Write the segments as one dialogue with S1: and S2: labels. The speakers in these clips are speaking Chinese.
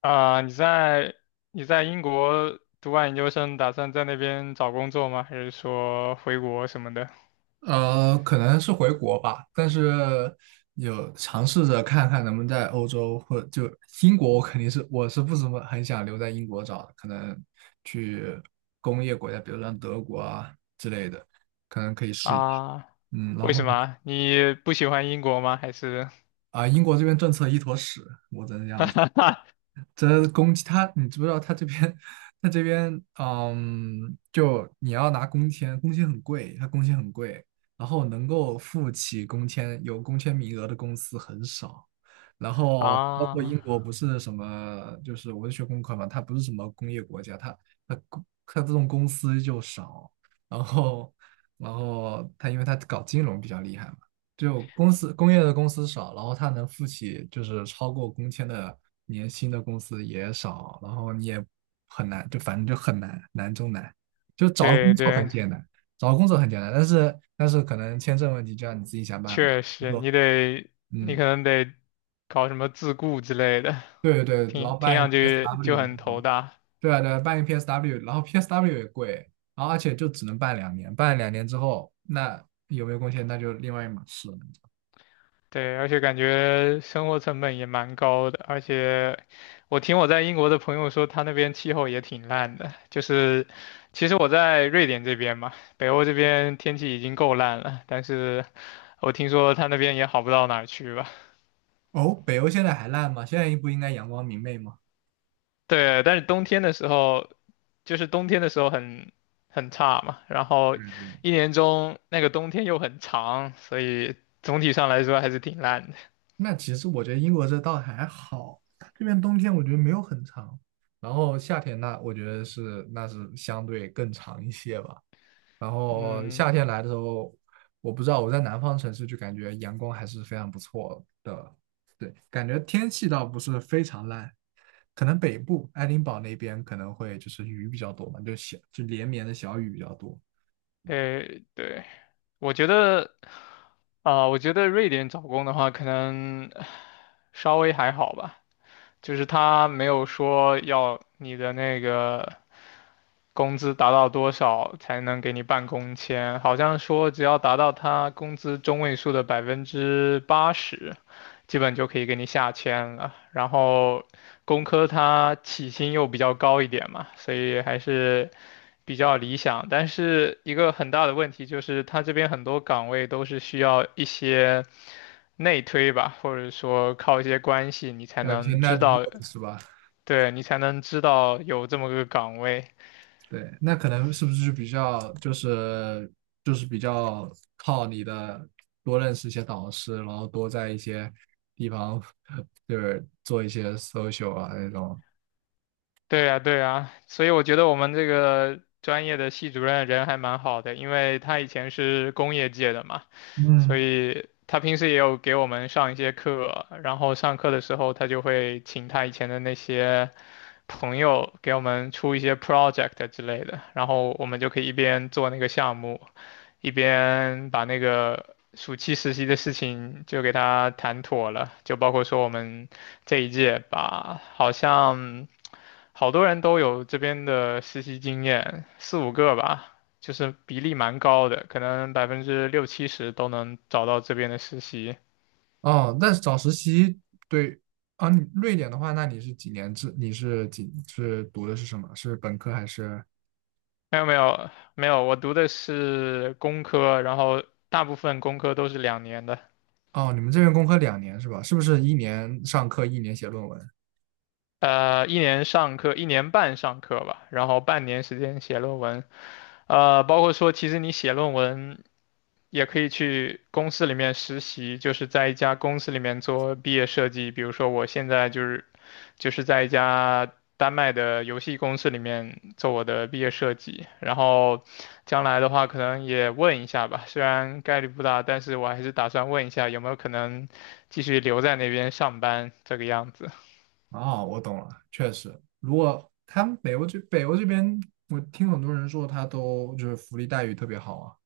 S1: 啊，你在英国读完研究生，打算在那边找工作吗？还是说回国什么的？
S2: 可能是回国吧，但是有尝试着看看能不能在欧洲或就英国，我肯定是我是不怎么很想留在英国找的，可能去工业国家，比如像德国啊，可能可以试一试。
S1: 啊，
S2: 然
S1: 为
S2: 后
S1: 什么啊？你不喜欢英国吗？还是
S2: 英国这边政策一坨屎，我只能这样说。这公积他，你知不知道他这边，就你要拿工签，工签很贵，他工签很贵，然后能够付起工签有工签名额的公司很少，然后包括
S1: 啊，
S2: 英国不是什么，就是我是学工科嘛，它不是什么工业国家，它这种公司就少，然后然后它因为它搞金融比较厉害嘛。就公司工业的公司少，然后他能付起就是超过工签的年薪的公司也少，然后你也很难，就反正就很难，难中难。就找工
S1: 对
S2: 作很
S1: 对，
S2: 简单，找工作很简单，但是可能签证问题就要你自己想办法。
S1: 确实，
S2: 不，
S1: 你
S2: 嗯，
S1: 可能得搞什么自雇之类的，
S2: 对对对，然
S1: 听
S2: 后
S1: 听
S2: 办一个
S1: 上去就
S2: PSW
S1: 很
S2: 那
S1: 头
S2: 种，
S1: 大。
S2: 对啊对啊办一个 PSW，然后 PSW 也贵，然后而且就只能办两年，办了两年之后，那有没有贡献那就另外一码事了。
S1: 对，而且感觉生活成本也蛮高的，而且我听我在英国的朋友说，他那边气候也挺烂的。就是其实我在瑞典这边嘛，北欧这边天气已经够烂了，但是我听说他那边也好不到哪儿去吧。
S2: 哦，北欧现在还烂吗？现在不应该阳光明媚吗？
S1: 对，但是冬天的时候，就是冬天的时候很差嘛，然后
S2: 嗯嗯，
S1: 一年中那个冬天又很长，所以总体上来说还是挺烂的。
S2: 那其实我觉得英国这倒还好，这边冬天我觉得没有很长，然后夏天那我觉得是那是相对更长一些吧。然后
S1: 嗯，
S2: 夏天来的时候，我不知道我在南方城市就感觉阳光还是非常不错的，对，感觉天气倒不是非常烂，可能北部爱丁堡那边可能会就是雨比较多嘛，就小就连绵的小雨比较多，
S1: 诶，对，我觉得。啊，我觉得瑞典找工的话，可能稍微还好吧，就是他没有说要你的那个工资达到多少才能给你办工签，好像说只要达到他工资中位数的80%，基本就可以给你下签了。然后工科它起薪又比较高一点嘛，所以还是比较理想。但是一个很大的问题就是，他这边很多岗位都是需要一些内推吧，或者说靠一些关系，你才
S2: 还有一些
S1: 能
S2: n i
S1: 知
S2: g h t w o
S1: 道。
S2: o d 是吧？
S1: 对，你才能知道有这么个岗位。
S2: 对，那可能是不是就比较就是就是比较靠你的多认识一些导师，然后多在一些地方 就是做一些 social 啊那种。
S1: 对呀，对呀，所以我觉得我们这个专业的系主任人还蛮好的，因为他以前是工业界的嘛，所
S2: 嗯，
S1: 以他平时也有给我们上一些课，然后上课的时候他就会请他以前的那些朋友给我们出一些 project 之类的，然后我们就可以一边做那个项目，一边把那个暑期实习的事情就给他谈妥了，就包括说我们这一届吧，好像好多人都有这边的实习经验，4、5个吧，就是比例蛮高的，可能60%到70%都能找到这边的实习。
S2: 哦，那找实习对啊，你瑞典的话，那你是几年制？你是几是读的是什么？是本科还是？
S1: 没有没有没有，我读的是工科，然后大部分工科都是2年的。
S2: 哦，你们这边工科两年是吧？是不是一年上课，一年写论文？
S1: 一年上课，1年半上课吧，然后半年时间写论文。包括说，其实你写论文也可以去公司里面实习，就是在一家公司里面做毕业设计。比如说，我现在就是在一家丹麦的游戏公司里面做我的毕业设计。然后将来的话，可能也问一下吧，虽然概率不大，但是我还是打算问一下有没有可能继续留在那边上班这个样子。
S2: 哦，我懂了，确实，如果他们北欧这边，我听很多人说他都就是福利待遇特别好啊。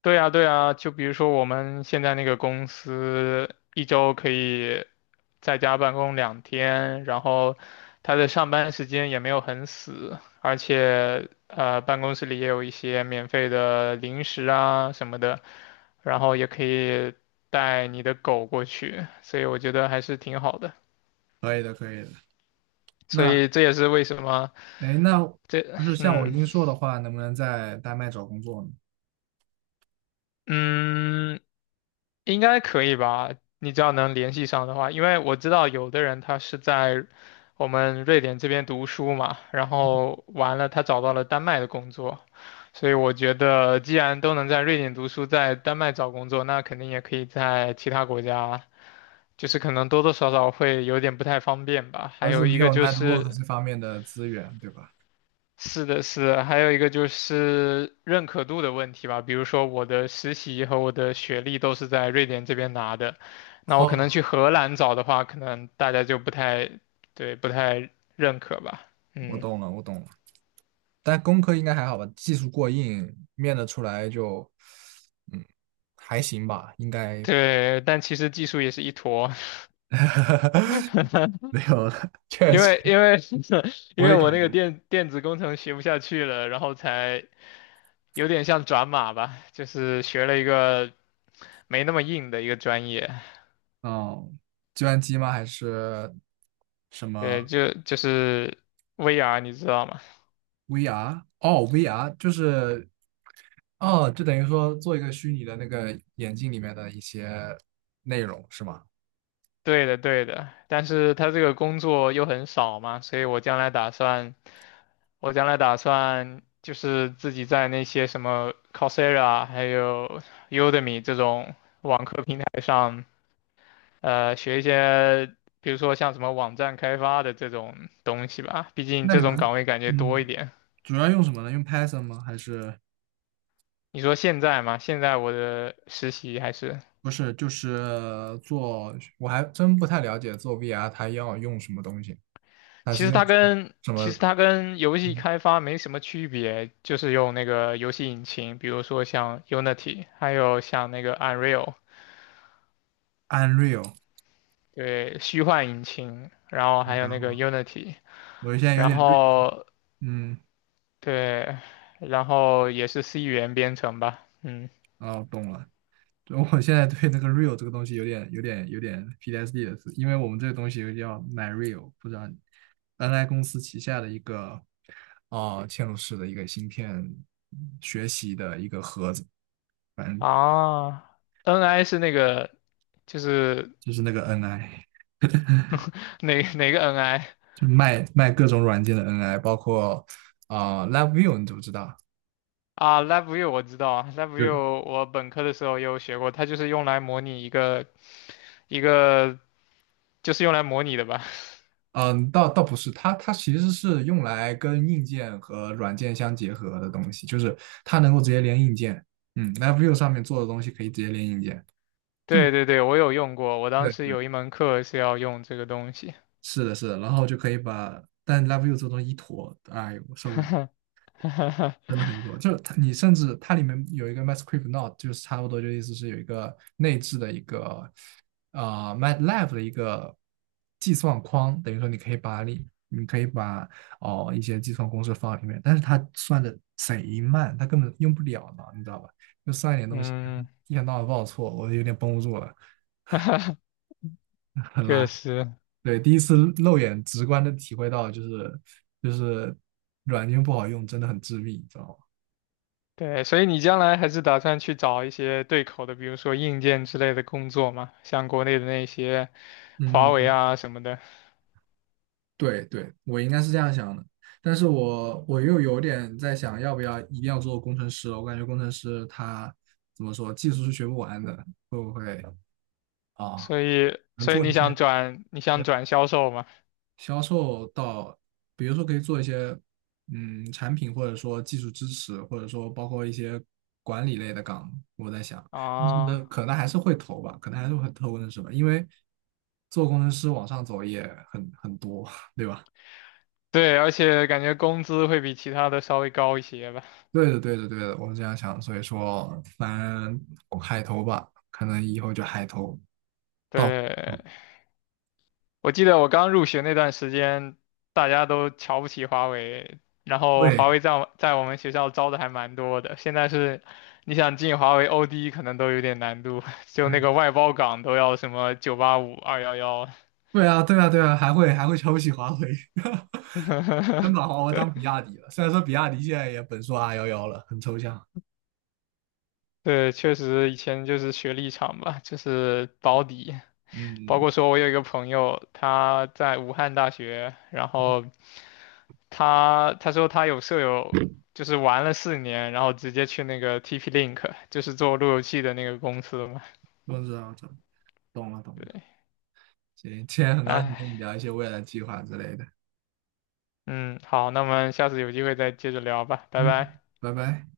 S1: 对呀，对呀，就比如说我们现在那个公司，一周可以在家办公2天，然后他的上班时间也没有很死，而且办公室里也有一些免费的零食啊什么的，然后也可以带你的狗过去，所以我觉得还是挺好的。
S2: 可以的，可以的。
S1: 所
S2: 那
S1: 以这也是为什么
S2: 哎，那
S1: 这，
S2: 不是像我
S1: 嗯
S2: 英硕的话，能不能在丹麦找工作呢？
S1: 嗯，应该可以吧？你只要能联系上的话，因为我知道有的人他是在我们瑞典这边读书嘛，然后完了他找到了丹麦的工作，所以我觉得既然都能在瑞典读书，在丹麦找工作，那肯定也可以在其他国家，就是可能多多少少会有点不太方便吧。
S2: 主
S1: 还
S2: 要是
S1: 有
S2: 没
S1: 一个
S2: 有
S1: 就
S2: network
S1: 是，
S2: 这方面的资源，对吧？
S1: 是的，是的，还有一个就是认可度的问题吧。比如说我的实习和我的学历都是在瑞典这边拿的，那我可能
S2: 哦，
S1: 去荷兰找的话，可能大家就不太，对，不太认可吧。
S2: 我
S1: 嗯，
S2: 懂了，我懂了。但工科应该还好吧？技术过硬，面得出来就，嗯，还行吧，应该
S1: 对，但其实技术也是一坨，
S2: 没有了。确
S1: 因
S2: 实，
S1: 为因为 因
S2: 我
S1: 为
S2: 也感。
S1: 我那个电子工程学不下去了，然后才有点像转码吧，就是学了一个没那么硬的一个专业，
S2: 哦，计算机吗？还是什
S1: 对，
S2: 么
S1: 就是 VR，你知道吗？
S2: VR？哦，VR 就是哦，就等于说做一个虚拟的那个眼镜里面的一些内容是吗？
S1: 对的，对的，但是他这个工作又很少嘛，所以我将来打算，我将来打算就是自己在那些什么 Coursera 还有 Udemy 这种网课平台上，学一些，比如说像什么网站开发的这种东西吧，毕竟
S2: 那
S1: 这
S2: 你
S1: 种
S2: 们
S1: 岗位感觉多一
S2: 嗯，
S1: 点。
S2: 主要用什么呢？用 Python 吗？还是
S1: 你说现在嘛，现在我的实习还是。
S2: 不是？就是做，我还真不太了解做 VR 它要用什么东西，还
S1: 其
S2: 是
S1: 实
S2: 用
S1: 它跟
S2: 什么
S1: 其实它跟游戏
S2: 嗯
S1: 开发没什么区别，就是用那个游戏引擎，比如说像 Unity，还有像那个 Unreal，
S2: Unreal？
S1: 对，虚幻引擎，然后还
S2: 然
S1: 有那个
S2: 后
S1: Unity，
S2: 我现在有
S1: 然
S2: 点 r。
S1: 后
S2: 嗯，
S1: 对，然后也是 C 语言编程吧，嗯
S2: 哦，懂了。我现在对那个 real 这个东西有点 PTSD 的是，因为我们这个东西又叫 MyReal，不知道你 NI 公司旗下的一个嵌入式的一个芯片学习的一个盒子，反正
S1: 啊，NI 是那个就是
S2: 就是那个 NI，
S1: 哪个 NI
S2: 就卖卖各种软件的 NI，包括LabVIEW，你知不知道？
S1: 啊？LabVIEW 我知道啊，LabVIEW
S2: 就。
S1: 我本科的时候也有学过，它就是用来模拟一个。一个就是用来模拟的吧？
S2: 嗯，倒不是，它其实是用来跟硬件和软件相结合的东西，就是它能够直接连硬件。L v e v i e w 上面做的东西可以直接连硬件，就
S1: 对对对，我有用过，我当
S2: 对，
S1: 时有一门课是要用这个东西。
S2: 是的，是的，然后就可以把，但 l v e v i e w 这东西一坨，哎呦，我受不了。真的很多，就是它，你甚至它里面有一个 MySQL n o t e 就是差不多就意思是有一个内置的一个m a t l a e 的一个计算框，等于说你可以把哦一些计算公式放在里面，但是它算的贼慢，它根本用不了呢，你知道吧？就算一点东西，
S1: 嗯，
S2: 一天到晚报错，我有点绷不住了，很垃
S1: 确
S2: 圾。
S1: 实，
S2: 对，第一次肉眼直观的体会到，就是软件不好用，真的很致命，你知道吗？
S1: 对，所以你将来还是打算去找一些对口的，比如说硬件之类的工作嘛，像国内的那些华为
S2: 嗯，
S1: 啊什么的。
S2: 对对，我应该是这样想的，但是我又有点在想，要不要一定要做工程师了？我感觉工程师他怎么说，技术是学不完的，会不会啊？
S1: 所以，
S2: 能
S1: 所以
S2: 做
S1: 你
S2: 一些
S1: 想转，你想转销售嘛？
S2: 销售到，比如说可以做一些产品，或者说技术支持，或者说包括一些管理类的岗，我在想，但
S1: 啊，
S2: 是可能还是会投吧，可能还是会投工程师吧，因为做工程师往上走也很多。
S1: 对，而且感觉工资会比其他的稍微高一些吧？
S2: 对的，对的，对的，我是这样想，所以说，反正我海投吧，可能以后就海投到，
S1: 对，我记得我刚入学那段时间，大家都瞧不起华为，然后华
S2: 对，
S1: 为在我们学校招的还蛮多的。现在是，你想进华为 OD 可能都有点难度，就那个外包岗都要什么985、211。
S2: 对啊，对啊，对啊，还会瞧不起华为，真把华为当比亚迪了。虽然说比亚迪现在也本硕 r 幺幺了，很抽象。
S1: 对，确实以前就是学历场吧，就是保底。包
S2: 嗯，
S1: 括说我有一个朋友，他在武汉大学，然后他说他有舍友就是玩了4年，然后直接去那个 TP-Link，就是做路由器的那个公司嘛。
S2: 我知道，懂了，懂了。
S1: 对，
S2: 行，今天很高兴
S1: 哎，
S2: 跟你聊一些未来计划之类的。
S1: 嗯，好，那我们下次有机会再接着聊吧，拜
S2: 嗯，
S1: 拜。
S2: 拜拜。